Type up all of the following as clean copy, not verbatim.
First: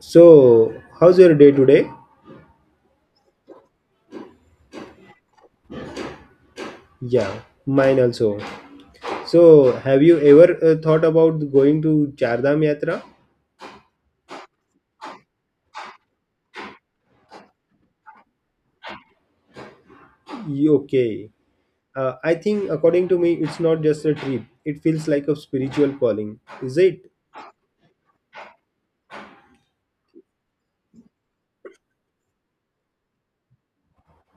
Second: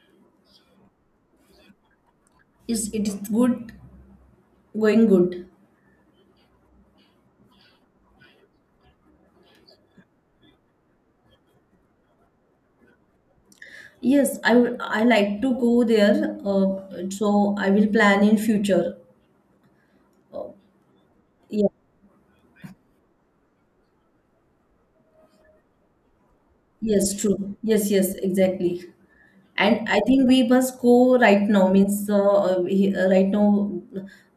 So, how's your day today? Is good going good? Yeah, mine also. So, have you ever thought about going to Chardham Yatra? Yes, I would. I like to go there. So I will plan in future. Uh, Okay. yeah. I think, according to me, it's not just a trip. It feels like a spiritual calling, is it? Yes. True. Yes. Yes. Exactly. And I think we must go right now. Means right now,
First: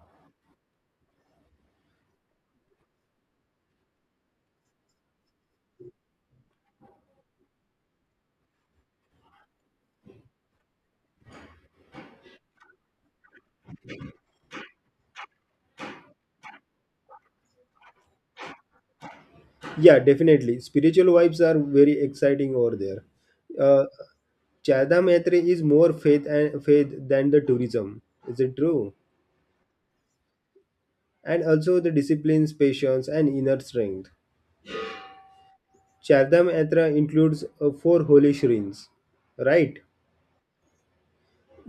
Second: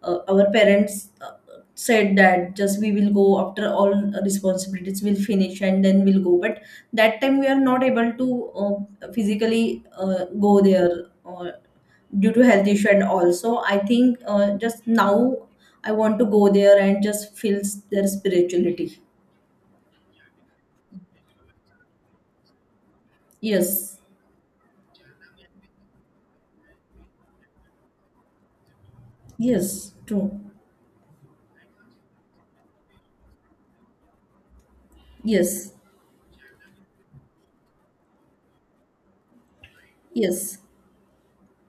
our parents said that just we will go after all responsibilities will finish and then we'll go. But that time we are not able to physically go there. Due to health issue and also I think just now I want to go there and just feel their spirituality. Yeah, definitely. Spiritual vibes are very exciting over there. Uh, Yes. Chardham Yatra is more faith and faith than the tourism. Is it true? Yes. True. And also the disciplines, patience, and inner strength. Yes. Chardham Yatra includes four holy shrines, right? Yes.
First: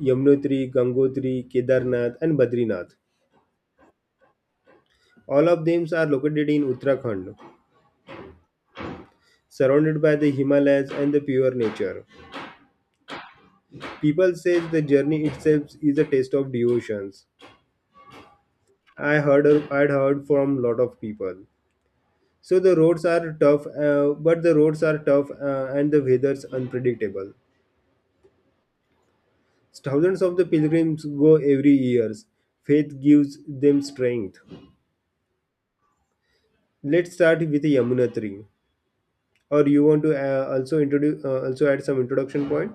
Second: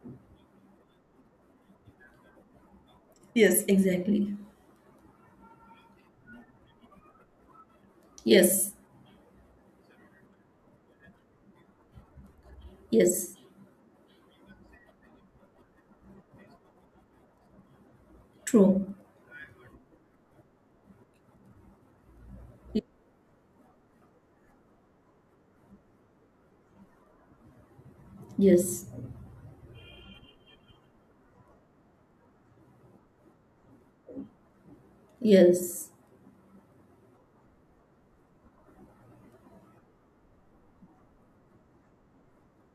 Yamnotri, Gangotri, Kedarnath, and Badrinath. Yes. Exactly. All of them are located in Uttarakhand, Yes. surrounded by the Himalayas and the pure nature. Yes. People say the journey itself is a taste of devotions. True. I heard I'd heard from lot of people. So the roads are tough, and the weather's unpredictable. Yes. Thousands of the pilgrims go every year. Faith gives them strength. Yes. Let's start with Yamunotri. Or you want to also introduce also add some introduction point?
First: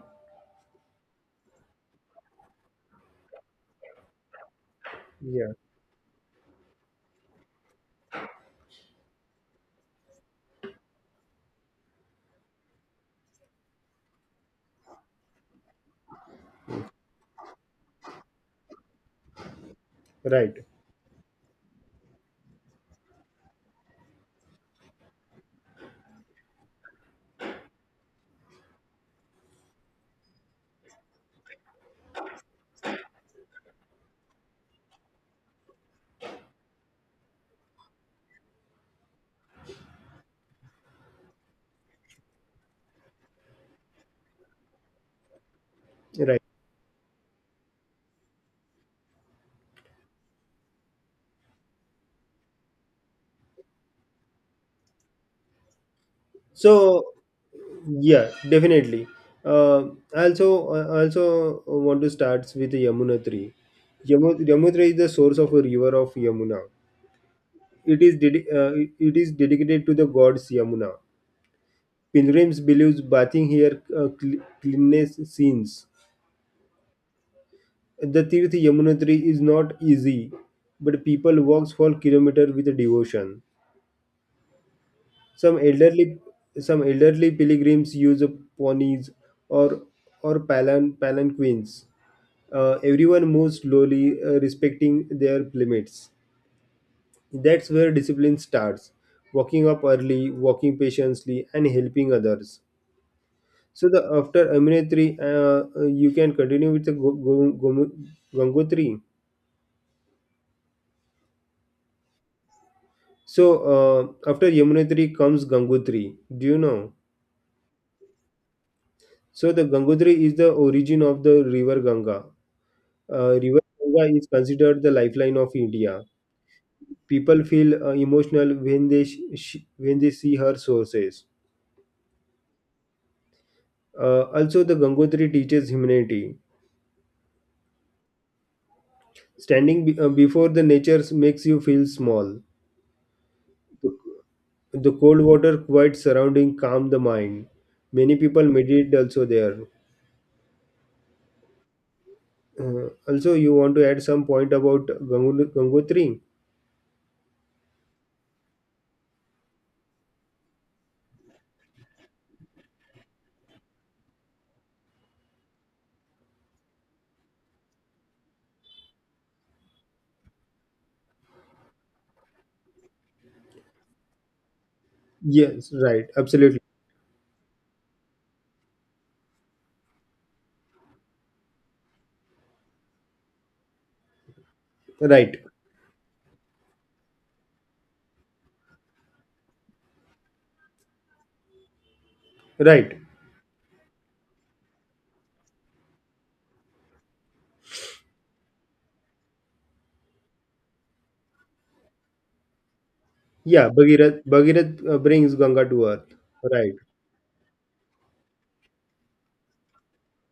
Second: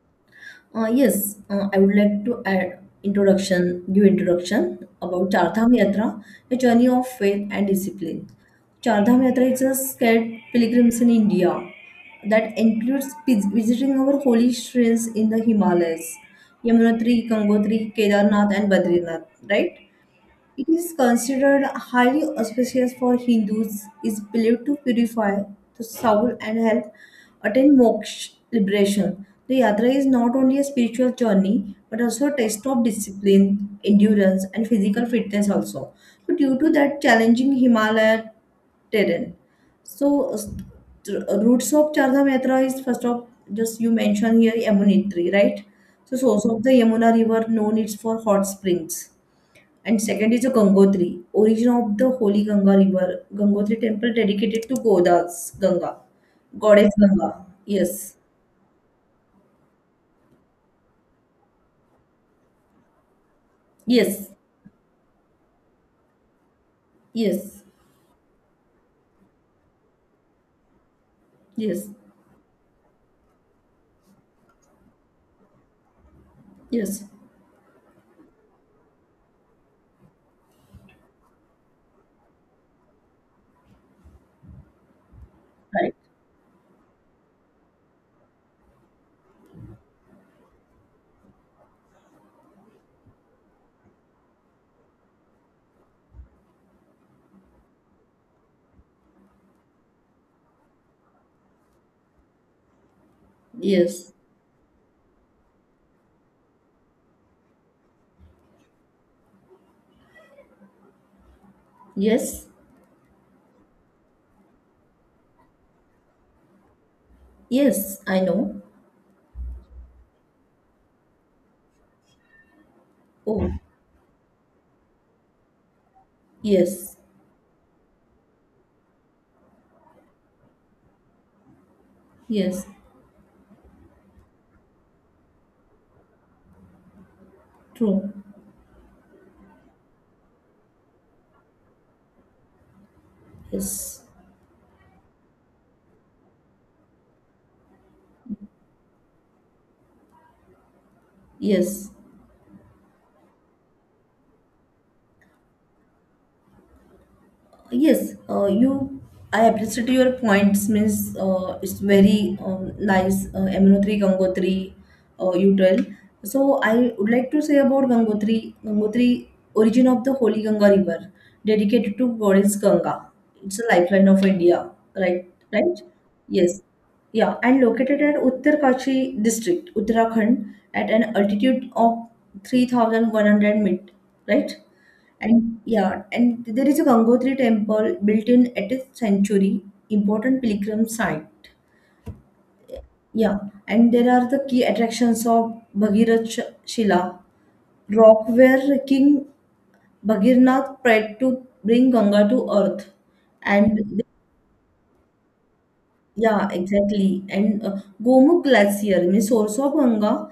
Yes, I would like to add introduction, give introduction about Yeah. Chardham Yatra, a journey of faith and discipline. Chardham Yatra is a scared pilgrims in India that includes visiting our holy shrines in the Himalayas, Yamunotri, Gangotri, Kedarnath, and Badrinath, right? Right. It is considered highly auspicious for Hindus, is believed to purify the soul and help attain moksha liberation. The yatra is not only a spiritual journey but also a test of discipline, endurance, and physical fitness also. So due to that challenging Himalaya terrain. So routes of Chardham Yatra is first of just you mentioned here Yamunitri, right? So Right. source of the Yamuna river known it's for hot springs. And second is the Gangotri, origin of the holy Ganga river. Gangotri temple dedicated to So goddess Ganga. Yes. yeah, definitely. Uh, also also want to start with the Yamunotri. Yes. Yamunotri is the source of a river of Yamuna. Yes. It it is dedicated to the gods Yamuna. Yes. Pilgrims believes bathing here cleanness sins. Yes. The Tirth Yamunotri is not easy, but people walk for kilometers with devotion. Some Right. elderly, some elderly pilgrims use ponies or palanquins. Everyone moves slowly, respecting their limits. That's where discipline starts. Walking up early, walking patiently, and helping others. So the Yes. after Aminatri, you can continue with the Gangotri. Yes. So after Yamunotri comes Gangotri. Do you know? Yes, I know. So the Gangotri is the origin of the river Ganga. Oh. River Ganga is considered the lifeline of India. Yes. People feel emotional when when they see her sources. Yes. Also, the Gangotri teaches humanity. True. Before the nature makes you feel small. Yes. The, cold water, quiet surrounding, calm the mind. Many people meditate also there. Yes. Also, you want to add some point about Gangotri? Yes, you. I appreciate your points. Means it's very nice. Aminotri Gangotri, you tell. So I would like to say about Gangotri. Gangotri, origin of the holy Ganga river, dedicated to goddess Ganga. It's a lifeline of India, right? Yes, Right? right, absolutely. Yes. Yeah, and located at Uttarkashi district, Uttarakhand, at an altitude of 3,100 feet, right? Right, And yeah, and there is a Gangotri temple built in 8th century, important pilgrim site. right. Yeah, and there are the key attractions of Bhagirath Shila, rock where King Bhagirnath prayed to bring Ganga to earth. Yeah, And Bhagirath brings Ganga to earth. yeah, Right, exactly. And Gomukh Glacier, means source of Ganga,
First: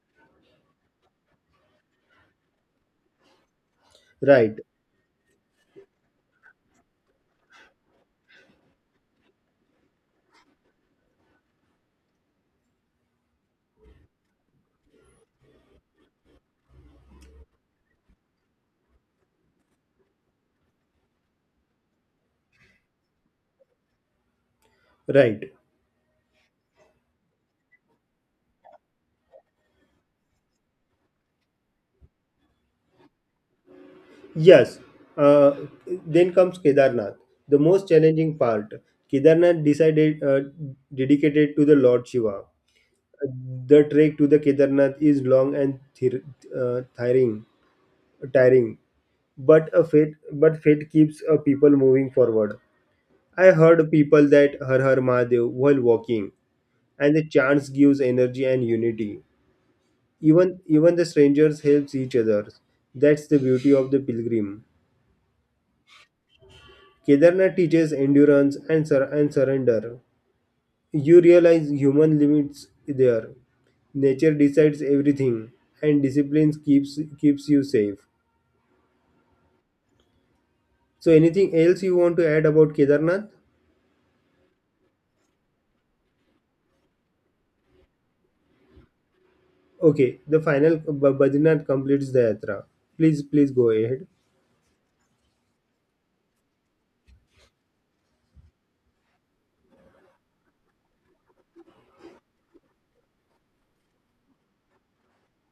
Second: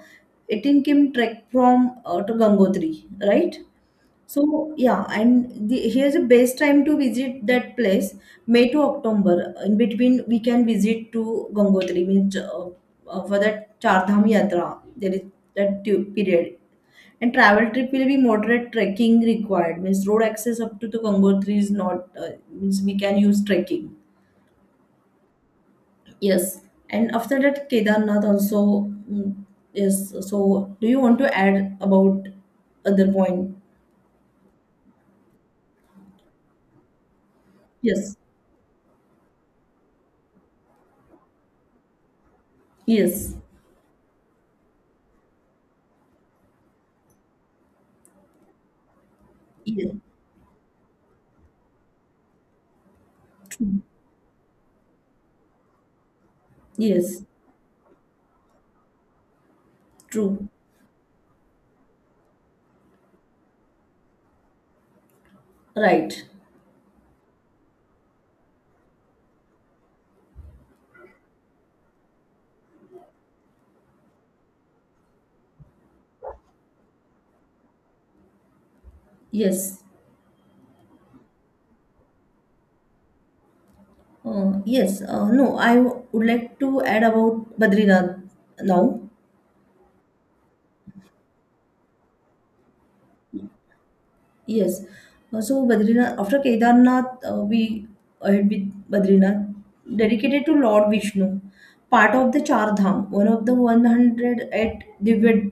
it in Kim trek from to Gangotri, right? right, So yeah, and the, here's the best time to visit that place, May to October. In between, we can visit to Gangotri, means for that Char Dham Yatra. There is that period. And travel trip will be moderate trekking required. Means road access up to the Gangotri is not. Means we can use trekking. right. Yes. And after that, Kedarnath also. Mm. Yes. So, do you want to add about other point? Yes. Uh, then comes Kedarnath, the most Yes. challenging part. Kedarnath decided dedicated to the Lord Shiva. Yes. The trek to the Kedarnath is long and uh, tiring, tiring. Yes. But fate keeps people moving forward. I heard people that Har Har Mahadev while walking, and the Yes, chants gives energy and unity. true. Even the strangers helps each other. That's the beauty of the pilgrim. Right. Kedarnath teaches endurance and surrender. You realize human limits there. Nature decides everything, and discipline keeps you safe. Yes. So, anything else you want to add about Kedarnath? Yes. No, I would like to add about Badrinath now. Okay, the final Badrinath completes the yatra. Please, please go ahead. Yes. So Badrinath, after Kedarnath, we ahead with Badrinath, dedicated to Lord Vishnu, part of the Char Dham, one of the 108 Divya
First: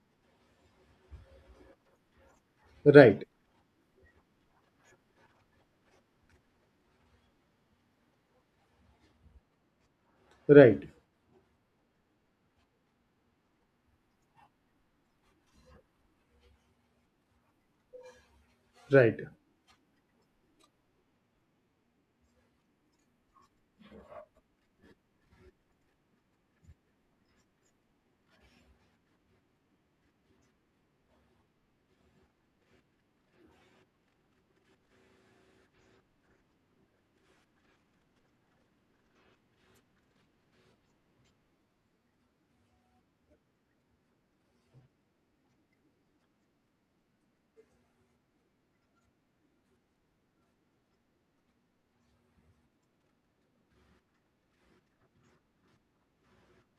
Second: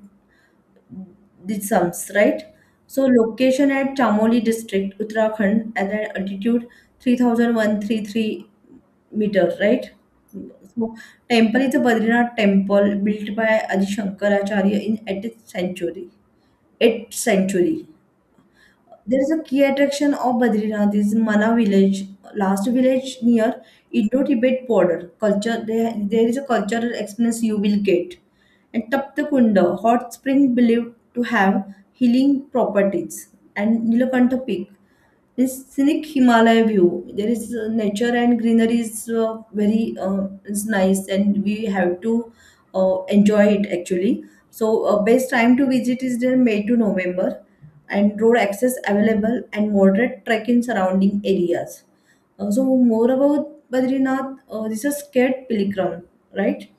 the sums, right? So Right, location at Chamoli district, Uttarakhand, at an altitude 3,133 meter, right? right. So temple is a Badrinath temple built by Adi Shankaracharya in 8th century. 8th century. Right. There's a key attraction of Badrinath is Mana village, last village near Indo-Tibet border. Culture there, there is a cultural experience you will get. And Taptakunda, hot spring believed to have healing properties. And Nilakanta Peak, this scenic Himalaya view. There is nature and greenery is very is nice, and we have to enjoy it actually. So best time to visit is there May to November, and road access available and moderate trek in surrounding areas. So more about Badrinath, this is a scared pilgrim, right?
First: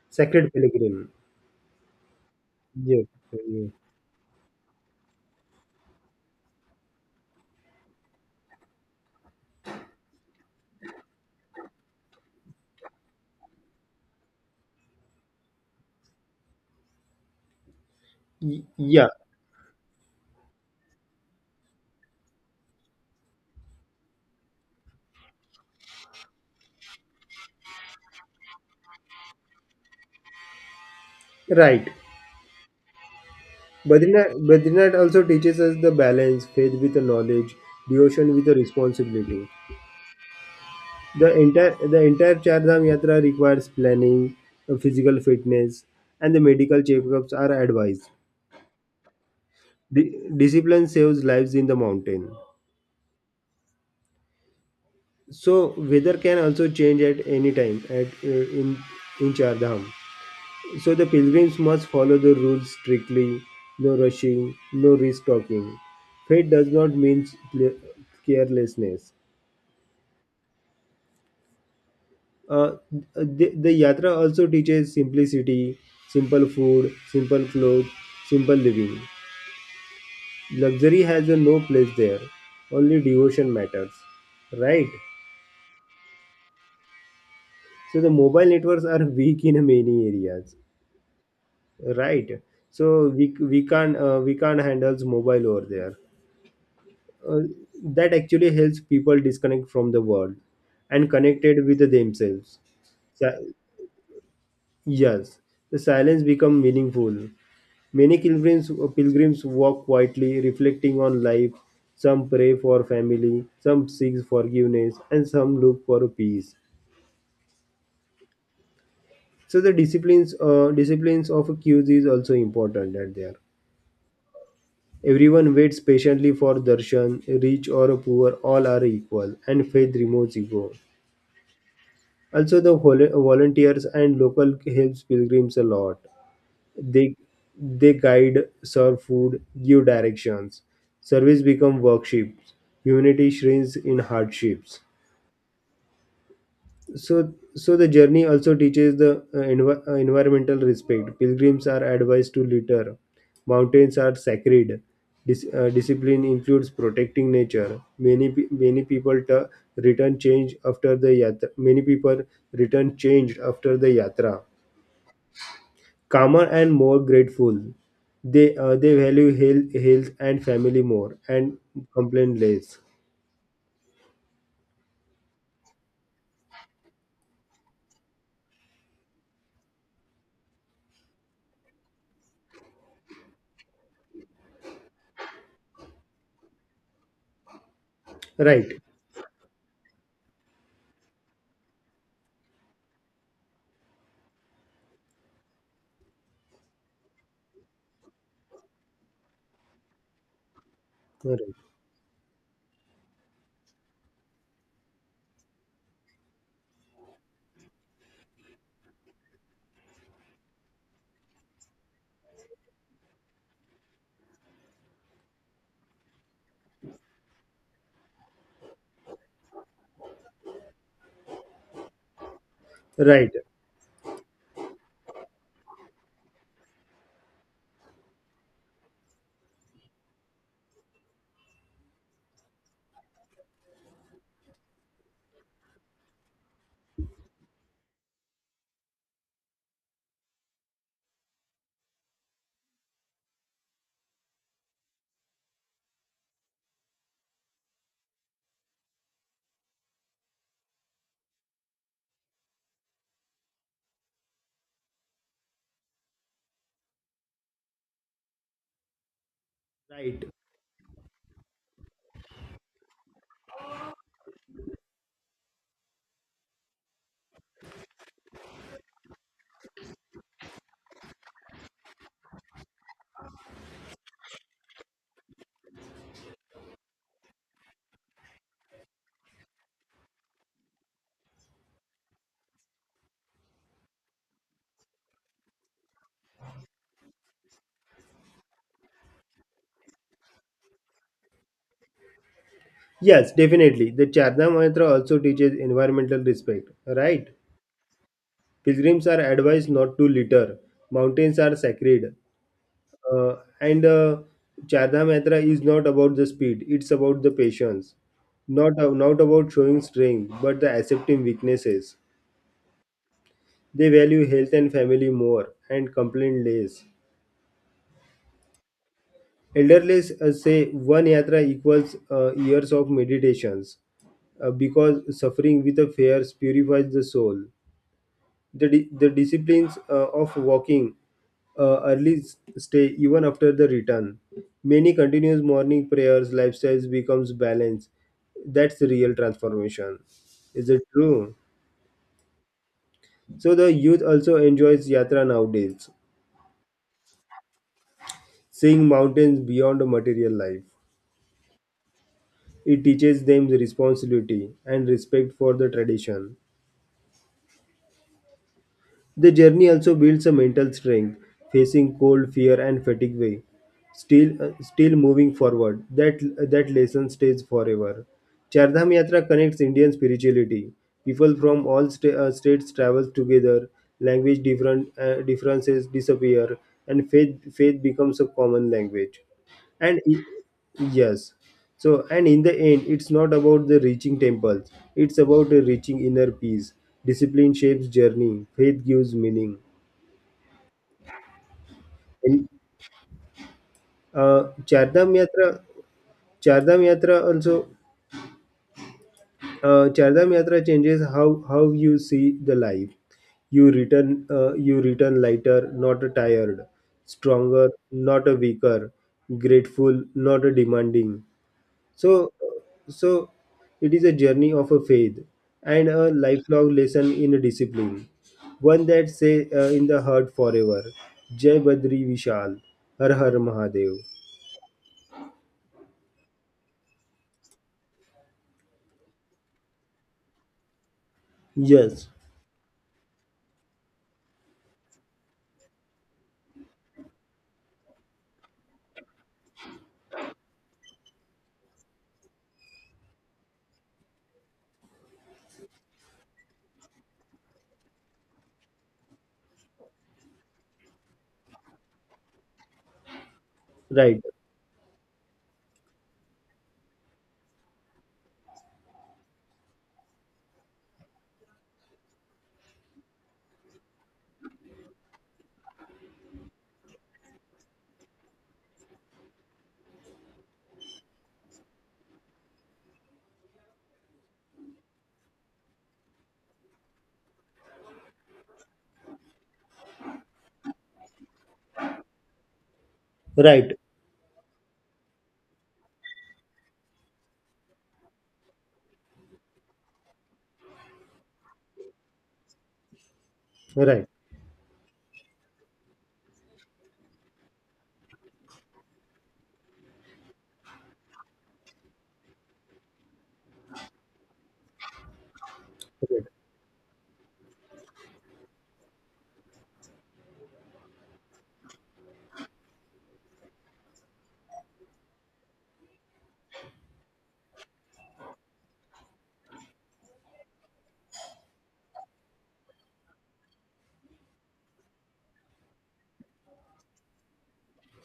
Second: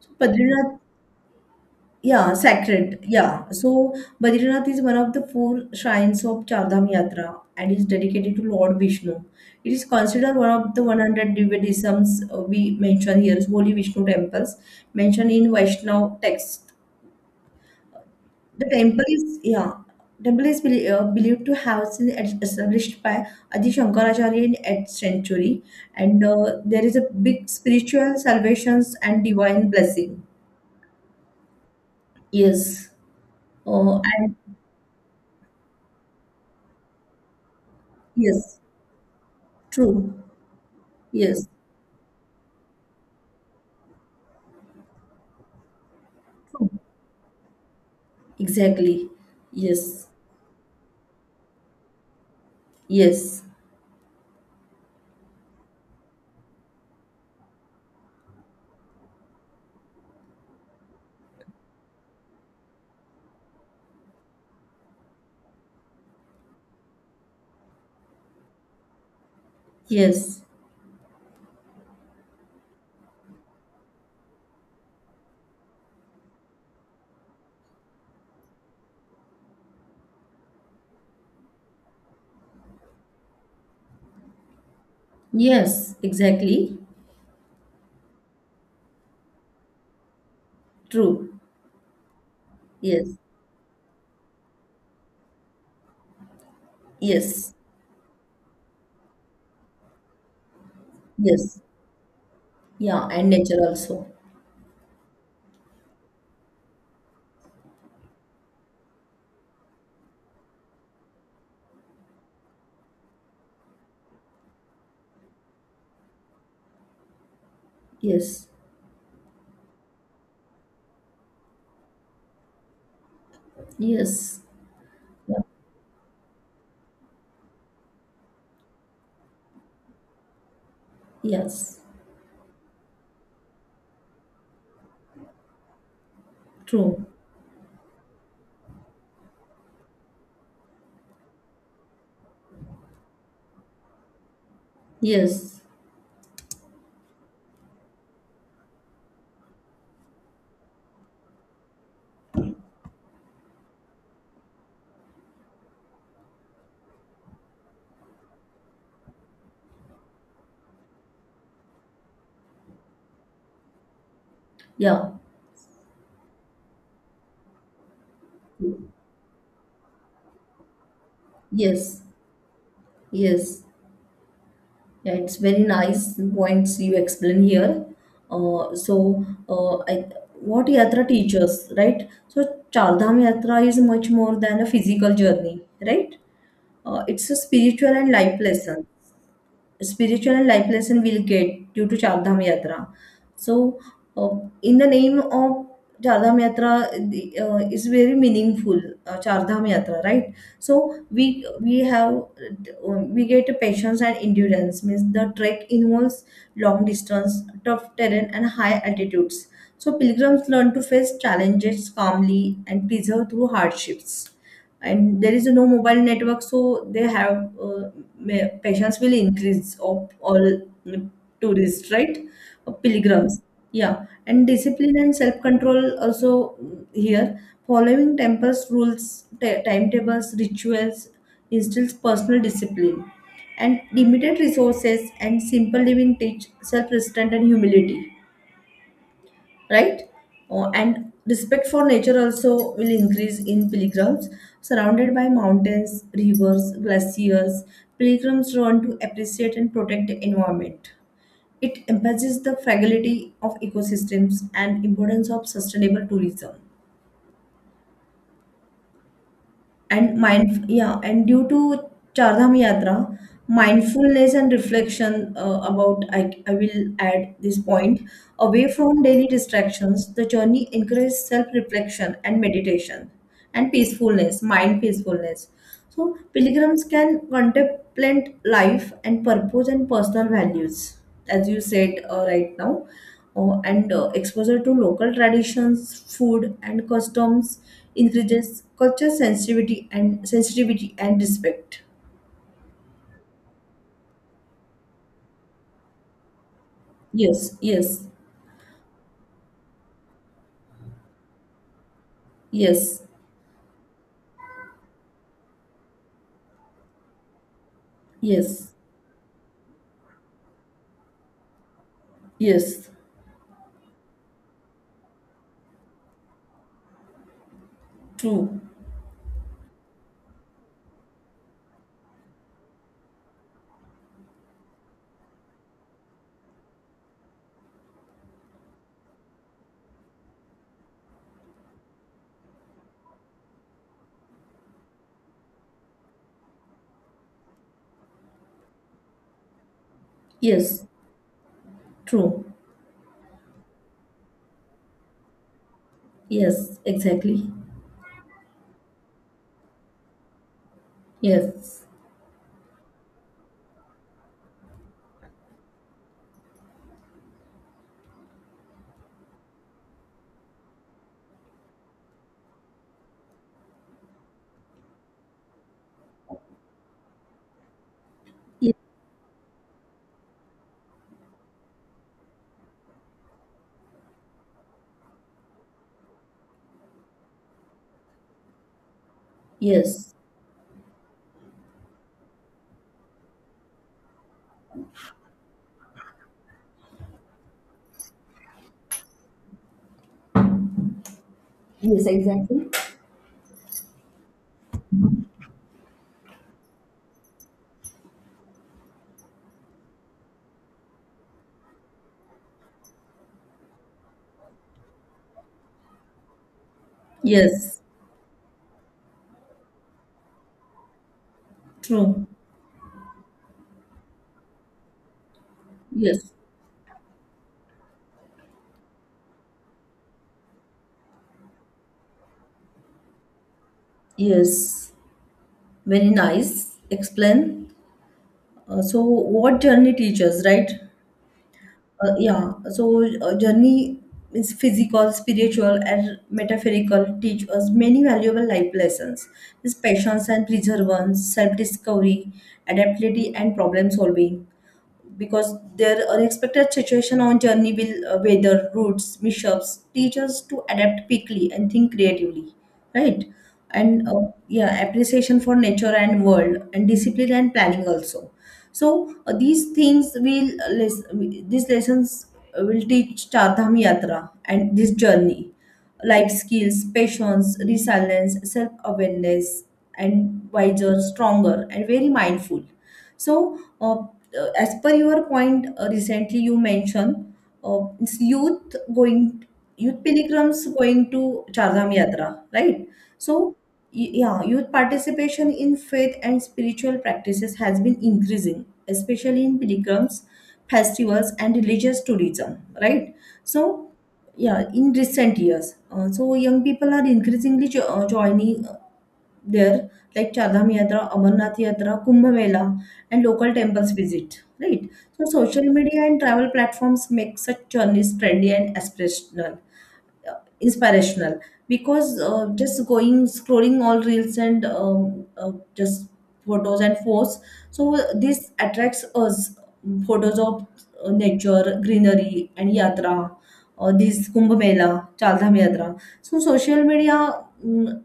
So Sacred Badrinath Pilgrim. yeah, sacred. Yes. Yeah. Yes. So Badrinath is one of the four shrines of Chardham Yatra and is dedicated to Lord Vishnu. It is considered one of the 100 Divyadisms we mention here, so, holy Vishnu temples mentioned in Vaishnav text. The temple Yeah, is yeah, temple is believed to have been established by Adi Shankaracharya in 8th century, and there is a big spiritual salvations and divine blessing. right. Yes. And Badrinath also teaches us the balance, faith with the knowledge, devotion with the yes. responsibility. True. Yes. The entire Char Dham Yatra requires planning, physical fitness, and the True. medical checkups are advised. Exactly. Yes. Discipline saves lives in the mountain. Yes. So weather can also change at any time at in Char Dham. So the pilgrims must follow the rules strictly, no rushing, no risk talking. Faith does not mean carelessness. Yes. Uh, the yatra also teaches simplicity, simple food, simple clothes, simple living. Luxury has a no place there, only devotion matters. Right? Yes. Exactly. So the mobile networks are weak in many areas. True. Right? So Yes. we, we can't handle mobile over there, uh, Yes. that actually helps people disconnect from the world and Yes. connected with themselves. Yeah. And Si- nature also. yes, the silence become meaningful. Pilgrims walk quietly, reflecting on life. Some pray for family, some seek forgiveness, and some look for peace. Yes. So the disciplines, disciplines of queues is also important at there. Yes. Yeah. Everyone waits patiently for darshan, rich or poor, all are equal, and faith removes ego. Yes. Also, the volunteers and local helps pilgrims a lot. True. They they guide, serve food, give directions. Service become workshops. Humanity shrinks in hardships. Yes. So the journey also teaches the environmental respect. Pilgrims are advised to litter. Mountains are sacred. Discipline includes protecting nature. Many pe- many people tu- return change after the yatra. Many people return changed after the yatra, Yeah. calmer and more grateful. They value health, health and family more and Yes. complain less. Yes. Yeah, it's very nice points you explain here. So, what yatra teaches, right? So, Chardham Yatra is much more than a physical journey, right? It's a spiritual and life Right, lesson spiritual life lesson we'll get due to Char Dham Yatra. So, uh, in the name of Char Dham Yatra, is very meaningful. Char Dham Yatra, right? So right, we have we get patience and endurance. Means the trek involves long distance, tough terrain, and high altitudes. So pilgrims learn to face challenges calmly and persevere through hardships, and there is no mobile network, so they have patients will increase of all mm, tourists, right. Right. Pilgrims, yeah, and discipline and self control also, here, following temples rules, timetables, rituals instills personal discipline, and limited resources and simple living teach self restraint and humility, right? Oh, and respect for nature also will increase in pilgrims. Surrounded by mountains, rivers, glaciers, pilgrims learn to appreciate and protect the environment. It emphasizes the fragility of ecosystems and importance of sustainable tourism. And Right. mind, yeah, and due to Char Dham yatra, mindfulness and reflection, about I will add this point. Away from daily distractions, the journey encourages self reflection and meditation, and peacefulness, mind peacefulness. So, pilgrims can contemplate life and purpose and personal values, as you said right now. And exposure to local traditions, food, and customs increases culture sensitivity and sensitivity and respect. Yes, definitely. The Charna Mantra also teaches environmental respect, right? Yes. Yes. Pilgrims are advised not to litter. Mountains are sacred. Yes. And Charna Mantra is not about the speed, it's about the patience. Yes. Not about showing strength, but the accepting weaknesses. Yes. They value health and family more and complain less. True. Elderly say one yatra equals years of meditations because suffering with a fears purifies the soul. The disciplines of walking stay even after the return. Many continuous morning prayers, lifestyles becomes balanced. That's the real transformation. Is it Yes. true? True. So the youth also enjoys yatra nowadays, Yes. Exactly. seeing mountains beyond the material life. Yes. It teaches them the responsibility and respect for the tradition. The journey also builds a mental strength, facing cold, fear, and fatigue way. Still, still moving forward. That lesson stays forever. Yes. Chardham Yatra connects Indian spirituality. People from states travel together. Language different differences disappear, and faith becomes a common language and Yes. Yes. So and in the end it's not about the reaching temples, it's about the reaching inner peace. Discipline shapes journey, faith gives meaning. Yes. And Exactly. uh, chardam yatra chardam yatra also chardam yatra changes how you see the life. You return lighter not tired, stronger Yes. not a weaker, grateful not a demanding. So, True. so it is a journey of a faith and a Yes. lifelong lesson in discipline, one that say in the heart forever. Jai Badri Vishal, Har Har Mahadev. Yes, very nice. Explain. So, what journey teaches, right? Yes, Yeah. So, journey is physical, spiritual, and metaphorical. Teach us many valuable life lessons: is patience and perseverance, self-discovery, adaptability, and problem solving, because their unexpected situation on journey will weather routes mishaps teach us to adapt quickly and think creatively, right. and right, uh, yeah, appreciation for nature and world and discipline and planning also. So these things will these lessons will teach chardham yatra and this journey life skills, patience, resilience, self awareness, and wiser, stronger, and very mindful. So, as per your point, recently you mentioned it's youth going, youth pilgrims going to Chardham Yatra, right? So, right, yeah, youth participation in faith and spiritual practices has been increasing, especially in pilgrims, festivals, and religious tourism, right? So, right, yeah, in recent years, so young people are increasingly joining there, like Chardham Yatra, Amarnath Yatra, Kumbh Mela, and local temples visit. Right. So social media and right, travel platforms make such journeys trendy and aspirational, uh, inspirational. Because just going scrolling all reels and just photos and posts, so this attracts us, photos of nature, greenery, and yatra. This Kumbh Mela, Chardham Yatra. So social media,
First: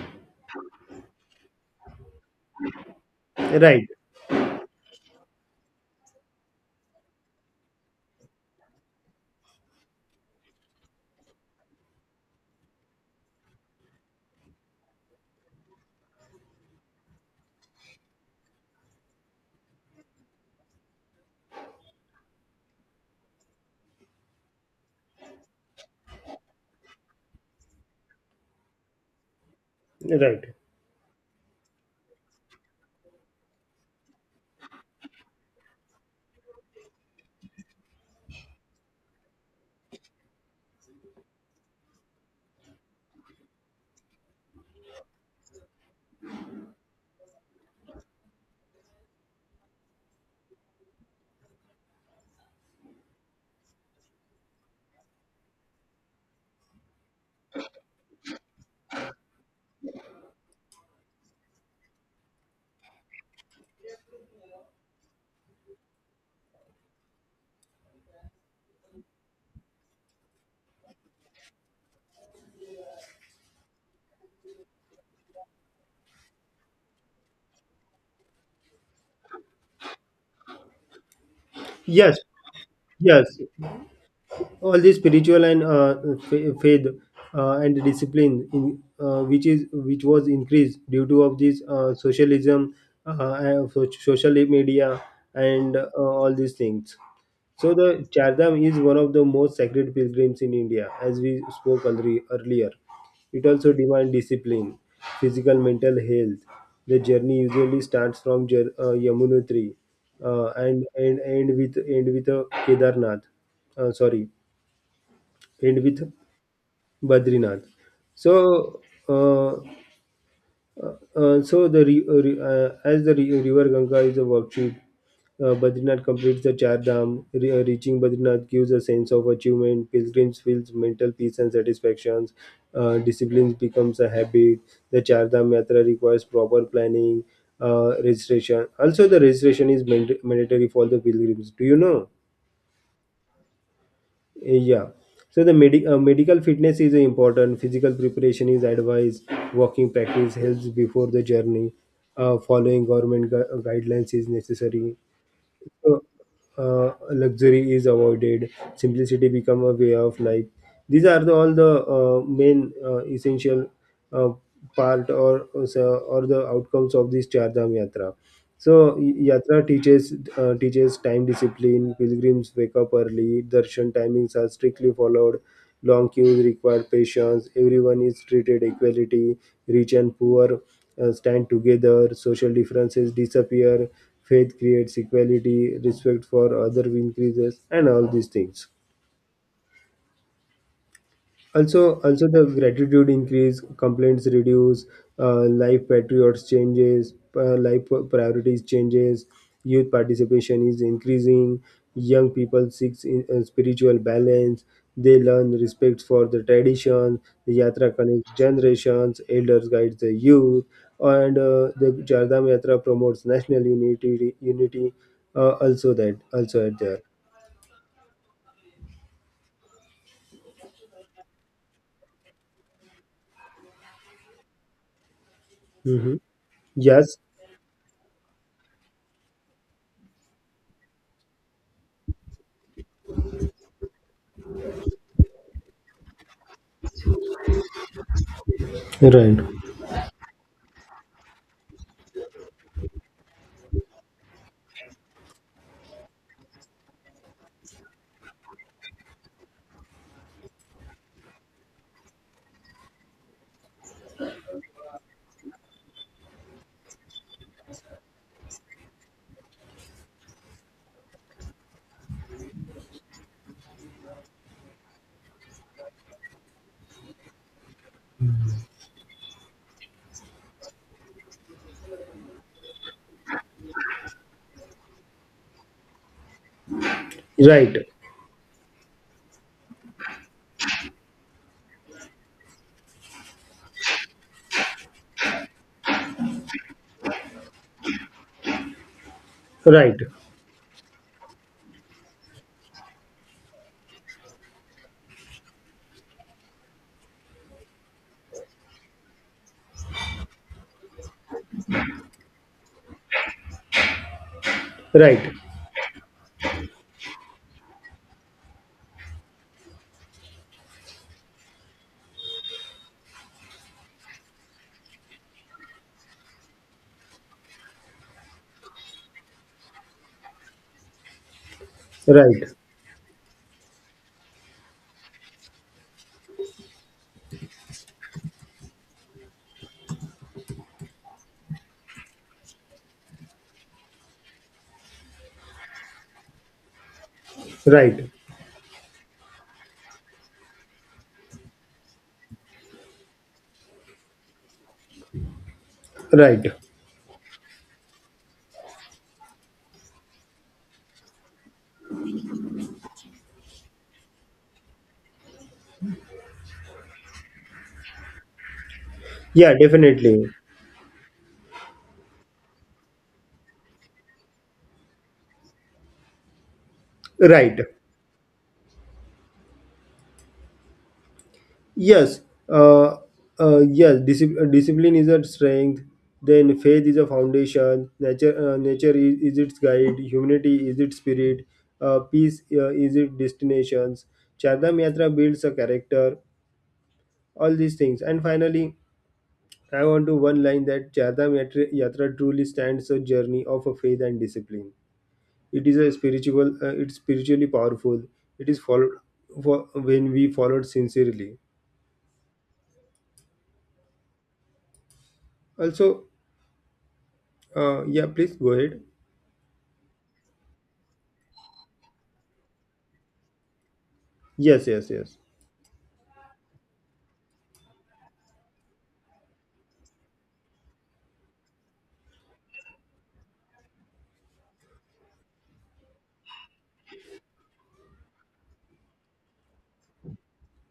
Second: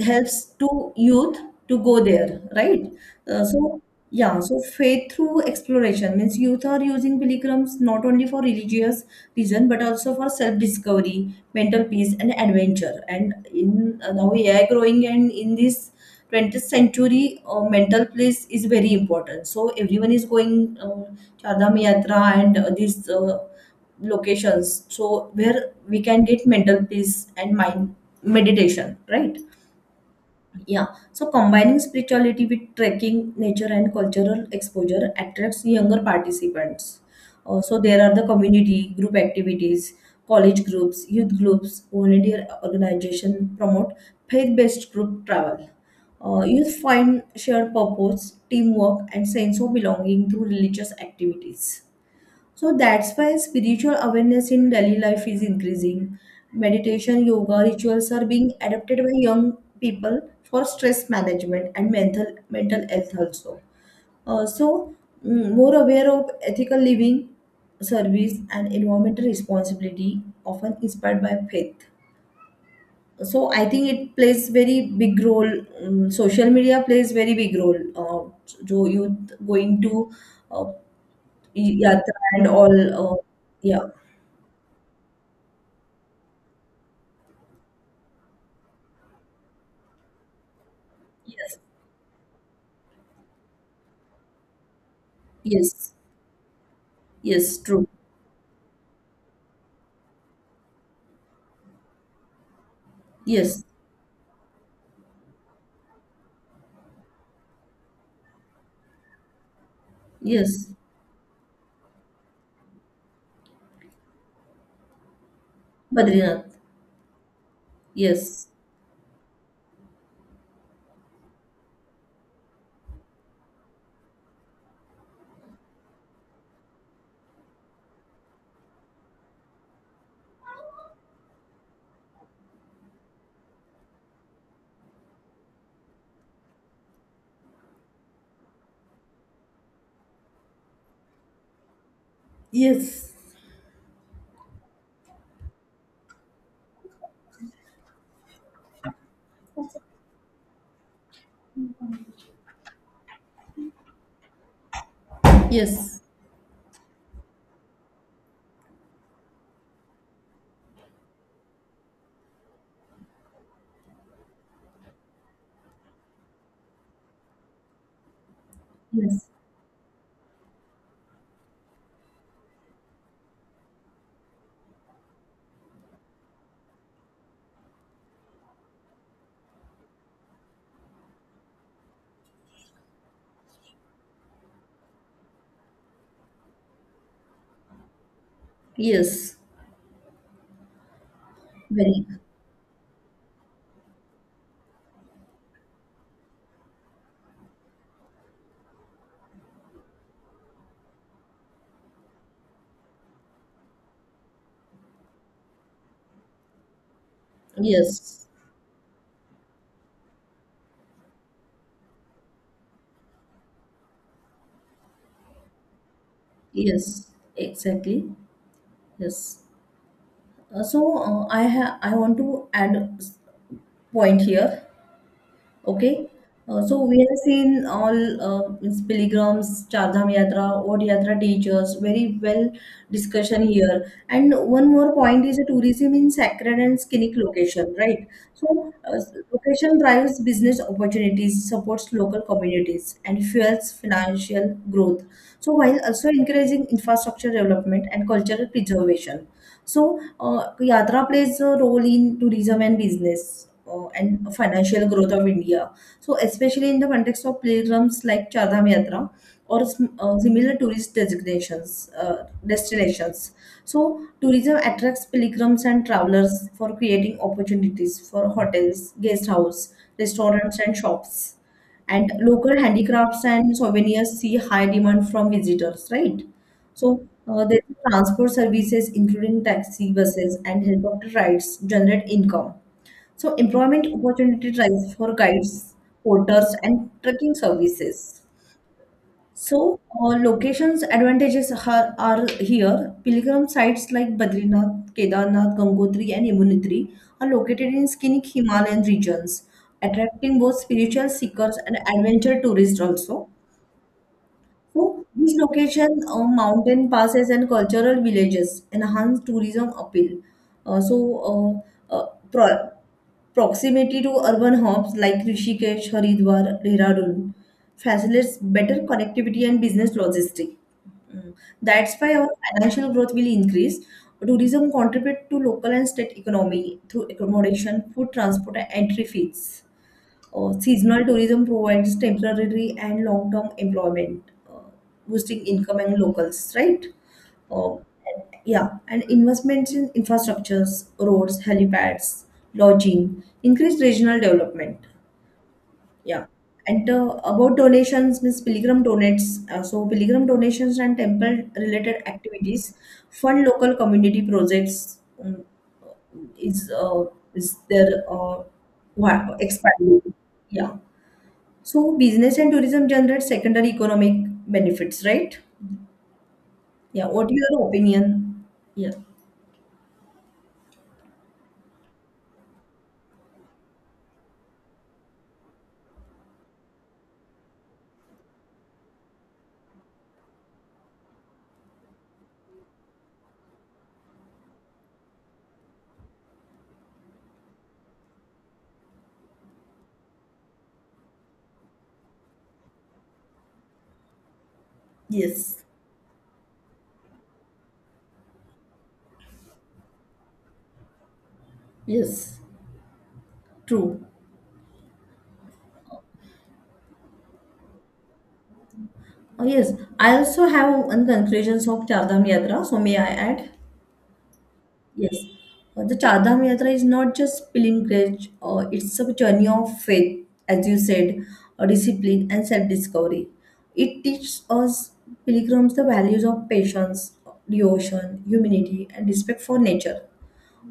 helps to youth to go there, right? So, right, yeah, so faith through exploration means youth are using pilgrims not only for religious reason but also for self-discovery, mental peace, and adventure. And in now AI growing and in this 20th century, mental peace is very important. So everyone is going Char Dham Yatra and these locations, so where we can get mental peace and mind meditation, right? right. Yeah. So combining spirituality with trekking, nature, and cultural exposure attracts younger participants. So there are the community group activities, college groups, youth groups, volunteer organization promote faith-based group travel. Youth find shared purpose, teamwork, and sense of belonging through religious activities. So that's why spiritual awareness in daily life is increasing. Meditation, yoga, rituals are being adopted by young people for stress management and mental health also. Uh, so More aware of ethical living, service, and environmental responsibility, often inspired by faith. So I think it plays very big role. Mm, social media plays very big role. Uh, so youth going to uh, Yes, yatra and all. Yes, Yeah. all these spiritual and faith and discipline in which was increased due to of Yes. this socialism social media and Yes. all these things. Yes, So true. the chardham is one of the most sacred pilgrims in india as we spoke earlier. It Yes. also demands discipline, physical, mental health. The journey usually starts from Yamunotri Yes. And end with a Kedarnath. Sorry, end with Badrinath. Badrinath. Yes. So, uh, so the re- re- as the re- river Ganga is a worksheet, Badrinath completes the Char Dham. Reaching Badrinath gives a sense of achievement. Pilgrims feels mental peace and satisfactions. Discipline becomes a habit. The Char Dham Yatra requires proper planning, registration. Also, the registration is mandatory for the pilgrims. Do you know? Yes. Yeah. So the medical fitness is important. Physical preparation is advised. Walking practice helps before the journey. Following government guidelines is necessary. Yes. So, luxury is avoided. Simplicity become a way of life. These are the, all the main essential uh, part or the outcomes of this Chardham Yatra. So Yes. yatra teaches time discipline. Pilgrims wake up early. Darshan timings are strictly followed. Long queues require patience. Everyone is treated equality. Rich and poor stand together. Social differences disappear. Faith creates equality. Respect for other increases, and all these things Yes. also Very. also the gratitude increase, complaints reduce. Life patriots changes, life priorities changes. Youth participation is increasing. Young people seeks in, spiritual balance. They learn respect for the tradition. The yatra Yes. connects generations, elders guides the youth. And the jardam yatra promotes national unity also that also at there. Yes. Exactly. Yes. So I have I want to add point here. Okay, Hmm. So we Yes, have seen all, means pilgrims, Char Dham Yatra, Od Yatra teachers, very well discussion here. And one more point is a tourism in sacred and scenic location, right? So right, location drives business opportunities, supports local communities, and fuels financial growth. So while also encouraging infrastructure development and cultural preservation. So, Yatra plays a role in tourism and business, and financial growth of India. So, especially in the context of pilgrims like Chardham Yatra or similar tourist destinations. So, tourism attracts pilgrims and travelers for creating opportunities for hotels, guest house, restaurants, and shops. And local handicrafts and souvenirs see high demand from visitors, right? So the right, transport services, including taxi, buses, and helicopter rides, generate income. So employment opportunities rise for guides, porters, and trekking services. So right. uh, locations advantages are here. Pilgrim sites like Badrinath, Kedarnath, Gangotri, and Yamunotri are located in scenic Himalayan regions, attracting both spiritual seekers and adventure tourists also. So, Right, these locations, mountain passes, and cultural villages enhance tourism appeal. Uh, so, uh, uh, pro- Proximity to urban hubs like Rishikesh, Haridwar, Dehradun facilitates better connectivity and business logistics. Mm. That's why our right, financial growth will increase. Tourism contribute to local and state economy through accommodation, food transport, and entry fees. Seasonal tourism provides temporary and long-term employment, uh, boosting income and locals, right? Uh, right, yeah, and investments in infrastructures, roads, helipads, lodging, increased regional development. Yeah. right. And about donations, means pilgrim donates. So pilgrim donations and temple-related activities fund local community projects. um, is uh, is their uh, Yeah, Expanding. definitely. Yeah. So business and tourism generate secondary economic benefits, right? Yeah, what is Right. your opinion? Yeah. Yes. Uh, discipline is a strength. Then faith is a foundation. Nature is its guide. Humanity is its spirit. Peace is its destinations. Chardham Yatra builds a character. All these things. And finally, I want to one line that Chardham Yatra, Yatra truly stands a journey of a faith and discipline. Yes. It is a spiritual it's spiritually powerful, it is followed for when we followed sincerely. Yes. True. Also yeah, please go ahead. Oh, yes. I also have on conclusions of Char Dham Yatra. So may I add? Yes, yes, yes, Yes. The Char Dham Yatra is not just pilgrimage. It's a journey of faith, as you said, discipline and self-discovery. It teaches us pilgrims the values of patience, devotion, humility, and respect for nature.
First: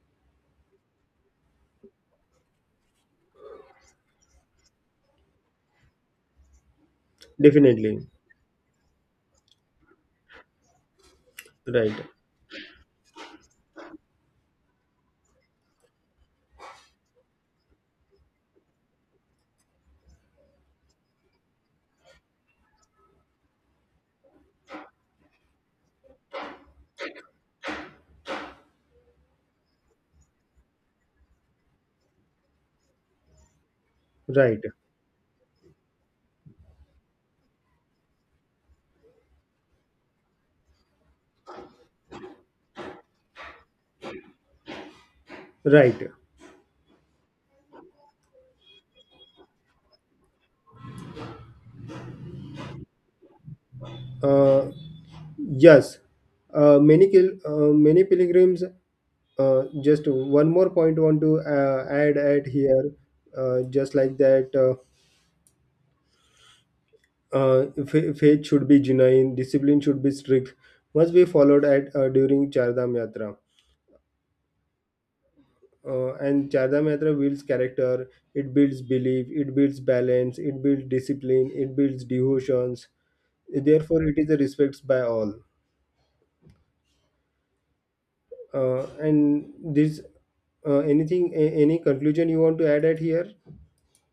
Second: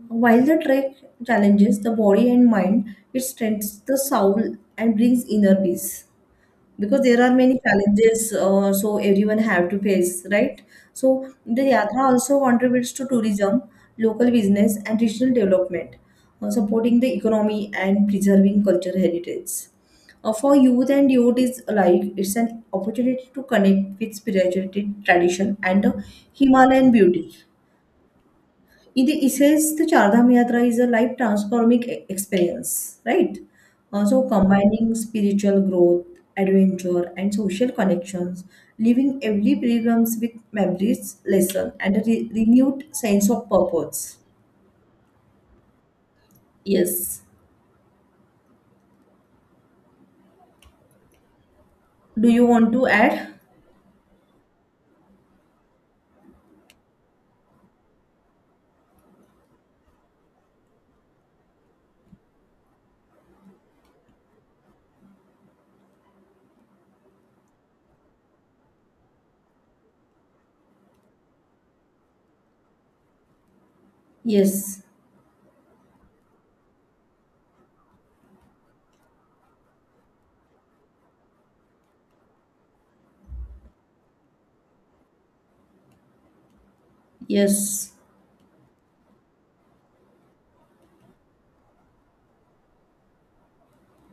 While the trek challenges the body and mind, it strengthens the soul and brings inner peace. Because there are many definitely, challenges, so everyone have to face, right? So the right, yatra also contributes to tourism, local business, and regional development, supporting the economy and preserving cultural heritage. For youth and devotees alike, it's an opportunity to connect with spirituality, tradition, and the Himalayan beauty it says the Char Dham Yatra is a life transforming experience, right? Also right, combining spiritual growth, adventure, and social connections, leaving every pilgrims with memories, lesson, and a renewed sense of purpose. right. Yes. Do you want to add? uh, yes. Many pilgrims, just one more point want to add at here, just like that fa- faith should be genuine, discipline should be strict, must be followed at during chardham yatra. Yes. And Chada Mehta builds character, it builds belief, it builds balance, it builds discipline, it builds devotions. Therefore, it is a respect by all. Yes. Uh, and this, anything, any conclusion you want to add at here?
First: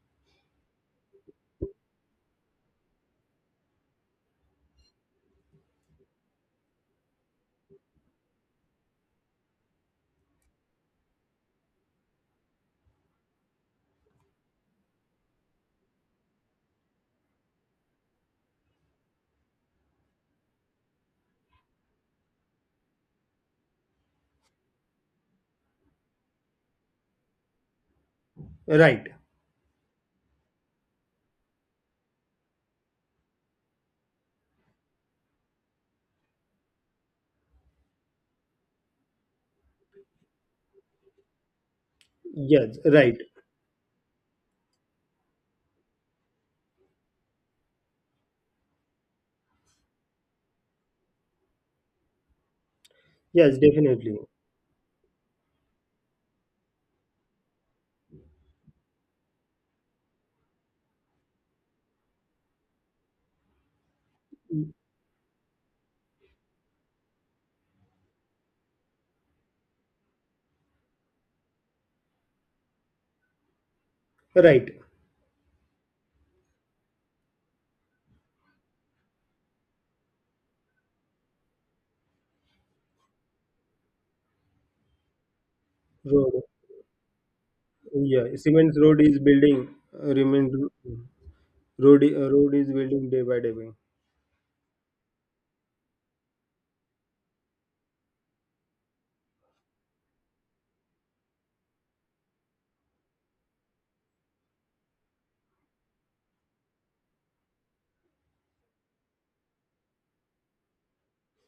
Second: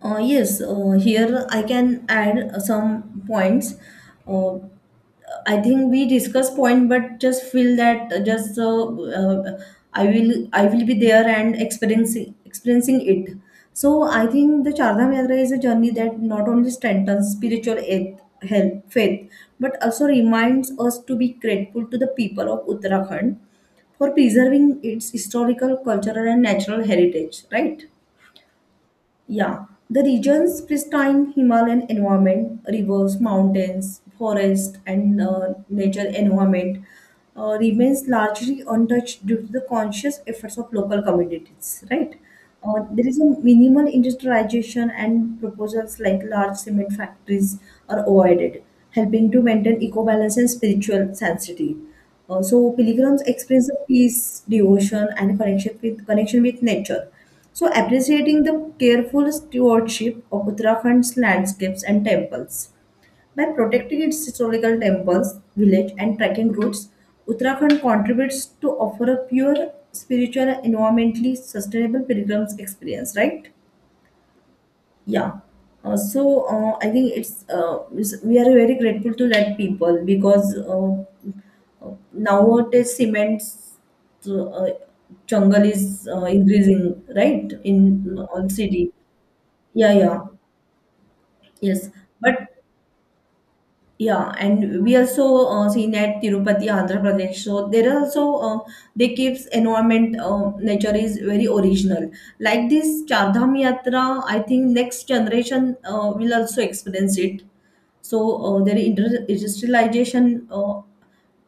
Yes. Here I can add some points. Uh, I think we discuss point, but just feel that just uh, I will be there and experiencing it. So I think the Chardham Yatra is a journey that not only strengthens spiritual health, faith, but also reminds us to be grateful to the people of Uttarakhand for preserving its historical, cultural, and natural heritage. Right? Right. Yeah, the region's pristine Himalayan environment, rivers, mountains, forest, and nature environment remains largely untouched due to the conscious efforts of local communities, right? Yes. There Right. is a minimal industrialization and proposals like large cement factories are avoided, helping to maintain eco-balance and spiritual sensitivity. So pilgrims Yes. experience of Definitely. peace, devotion, and connection with nature so, appreciating the careful stewardship of Uttarakhand's landscapes and temples. By protecting its historical temples, village, and trekking routes, Uttarakhand contributes to offer a pure, spiritual, and environmentally sustainable pilgrim's experience, right? Right. Yeah. I think we are very grateful to that people because nowadays cement uh, uh, jungle is Road. increasing, right? In Yeah. on Siemens city. Road is building. Yeah, Uh, yeah, remain. yes. Road. But Road is building day by day. yeah, and we also seen at Tirupati, Andhra Pradesh. So there are also they keeps environment nature is very original. Like this Chardham Yatra, I think next generation will also experience it so industrialization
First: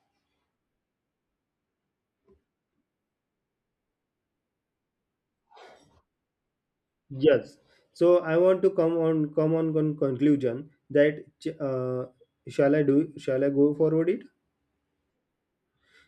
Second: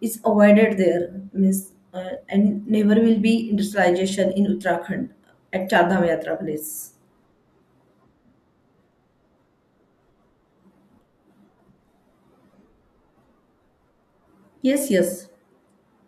is avoided there means and never will be industrialization in uttarakhand at chardham yatra place. Yes. So I want to come on conclusion that shall I do, shall I go forward it? Yes, yes.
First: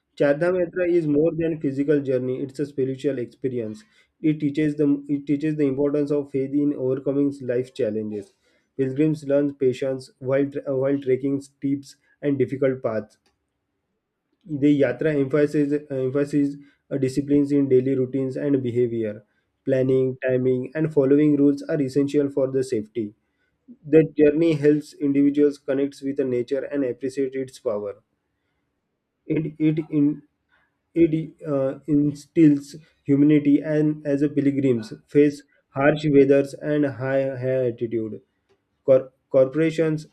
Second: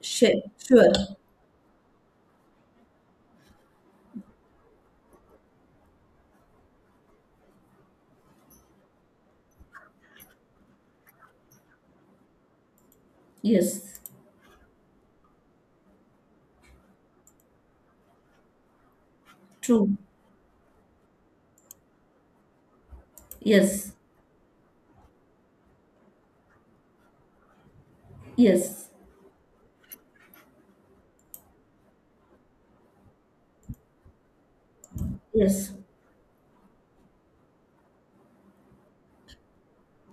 Chardham Yatra Sure. is more than physical journey; it's a spiritual experience. It teaches the importance of faith in overcoming life challenges. Pilgrims learn patience while while trekking steep and difficult paths. Yes, The yatra emphasizes emphasizes disciplines in daily routines and behavior. true. Planning, timing, and following rules are essential for the safety. Yes, That journey helps individuals connect with nature and appreciate its power. yes, It it in it instills humanity and as a pilgrims face yes, harsh weathers and high altitude. Corporations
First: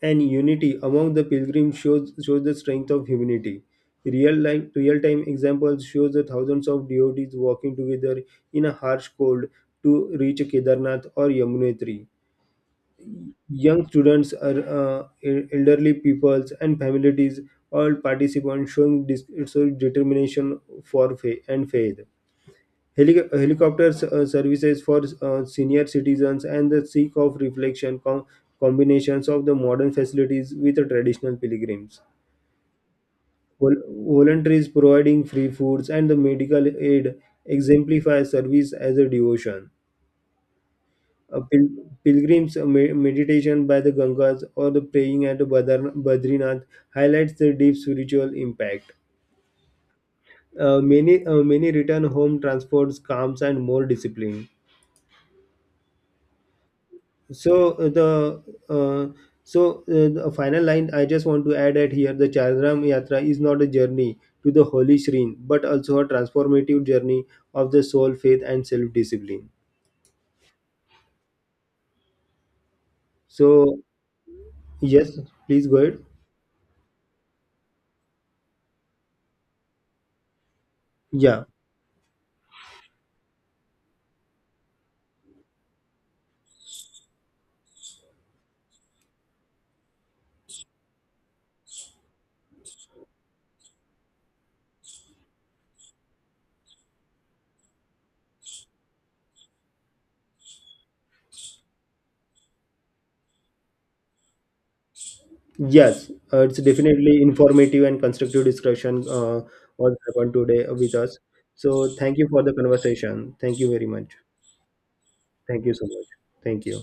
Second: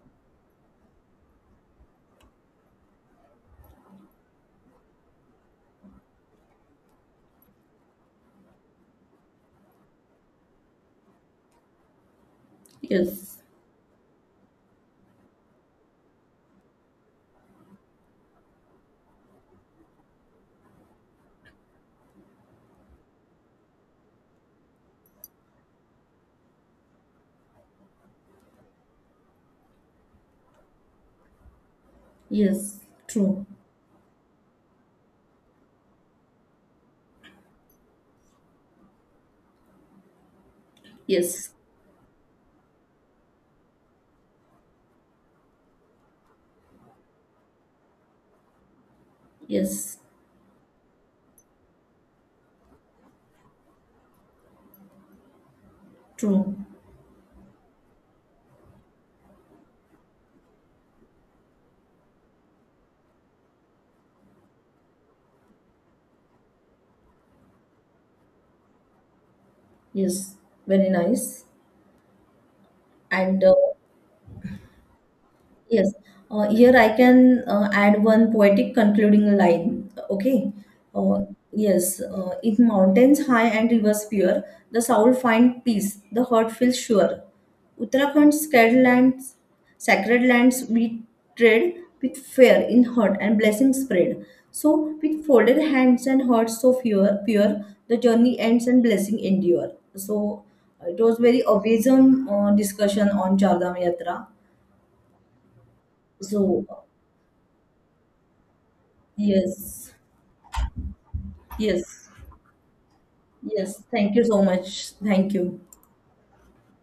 and unity among the pilgrims shows the strength of humanity. Real life real time examples shows the thousands of devotees walking together in a harsh cold to reach Kedarnath or Yamunotri. yes, Young students, elderly peoples, and families, all participants showing so determination for and faith. Helicopter services for senior citizens and the seek of reflection combinations of the modern facilities with the traditional pilgrims. yes, true. Voluntaries providing free foods and the medical aid exemplify service as a devotion. uh, Yes, pil- pilgrims' meditation by the Gangas or the praying at the Badrinath highlights the deep spiritual impact. yes, Many return home transports calms and more discipline. true. So uh, the uh, so the final line I just want to add at here the Chardram Yatra is not a journey to the holy shrine but also a transformative journey of the soul, faith, and self discipline. Yes, very nice. And So yes, please go yes. ahead. Here I can add one poetic concluding line. Okay. Uh, Yeah. yes. In mountains high and rivers pure, the soul finds peace, the heart feels sure. Uttarakhand's sacred lands we tread with fear in heart and blessings spread. So, with folded hands and hearts so pure, pure the journey ends and blessing endure. So, it was very awesome discussion on Chardham Yatra. Yes, it's So, definitely informative and constructive discussion yes, what happened today with us. So yes, thank you for the conversation. Thank you yes. very much. Thank you so much. Thank you. Thank you so much. Thank you.